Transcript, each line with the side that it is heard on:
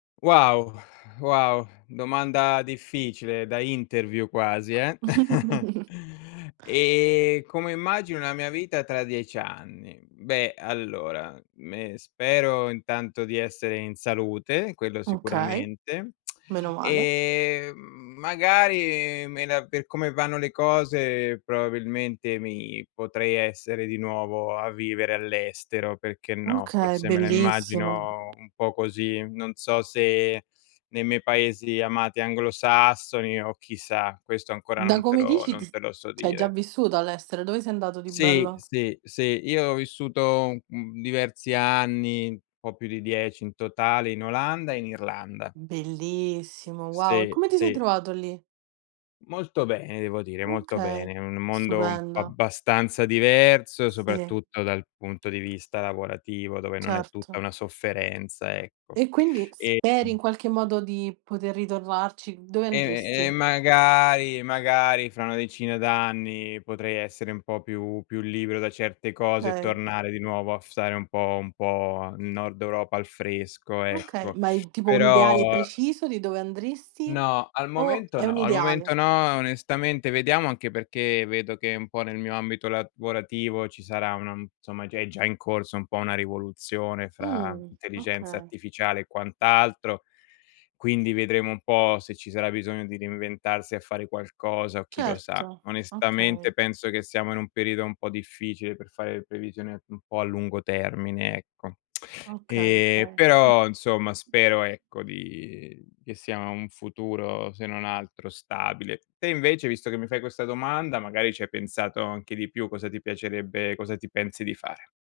left: Wow! Wow, domanda difficile da interview quasi, eh. E come immagino la mia vita tra 10 anni? Beh, allora, me spero intanto di essere in salute, quello
right: Okay,
left: sicuramente,
right: menomale.
left: ehm, magari, me la per come vanno le cose, probabilmente mi potrei essere di nuovo a vivere all'estero, perché no.
right: Okay,
left: Forse me la
right: bellissimo.
left: immagino un po' così. Non so se nei miei paesi amati anglosassoni o chissà, questo ancora
right: Da
left: non te
right: come
left: lo
right: dici
left: non
right: ts
left: te lo so
right: c'hai già
left: dire.
right: vissuto all'estero, dove sei andato di
left: Sì,
right: bello?
left: sì, sì, io ho vissuto, uhm, diversi anni, un po' più di 10 in totale, in Olanda e in Irlanda. Sì, sì.
right: Bellissimo! Wow. E
left: Sì,
right: come ti sei
left: sì.
right: trovato lì?
left: Molto bene devo dire, molto
right: Okay,
left: bene. Un mondo un
right: stupendo.
left: abbastanza diverso,
right: Sì.
left: soprattutto dal punto di vista lavorativo, dove non è tutta
right: Certo.
left: una sofferenza, ecco.
right: E quindi
left: Ehm
right: speri in qualche modo di poter ritornarci? Dove
left: E e
right: andresti?
left: magari magari fra una decina d'anni potrei essere un po' più più libero da certe cose e
right: Okay.
left: tornare di nuovo a f stare un po' un po' nel Nord Europa, al fresco,
right: Okay,
left: ecco.
right: ma in tipo un
left: Però
right: ideale preciso di dove andresti
left: No, al
right: o
left: momento
right: è
left: no,
right: un
left: al
right: ideale?
left: momento no, onestamente. Vediamo anche perché vedo che un po' nel mio ambito lavorativo ci sarà, una insomma, già è già in corso un po' una rivoluzione fra
right: Mh,
left: intelligenza
right: okay.
left: artificiale e quant'altro. Quindi vedremo un po' se ci sarà bisogno di reinventarsi a fare qualcosa o chi lo sa.
right: Certo,
left: Onestamente
right: okay.
left: penso che siamo in un periodo un po' difficile, per fare le previsioni un po' a lungo termine, ecco.
right: Okay,
left: E
right: 6, mh.
left: però, insomma, spero, ecco, di che sia un futuro se non altro stabile. Te invece, visto che mi fai questa domanda, magari ci hai pensato anche di più. Cosa ti piacerebbe cosa ti pensi di fare?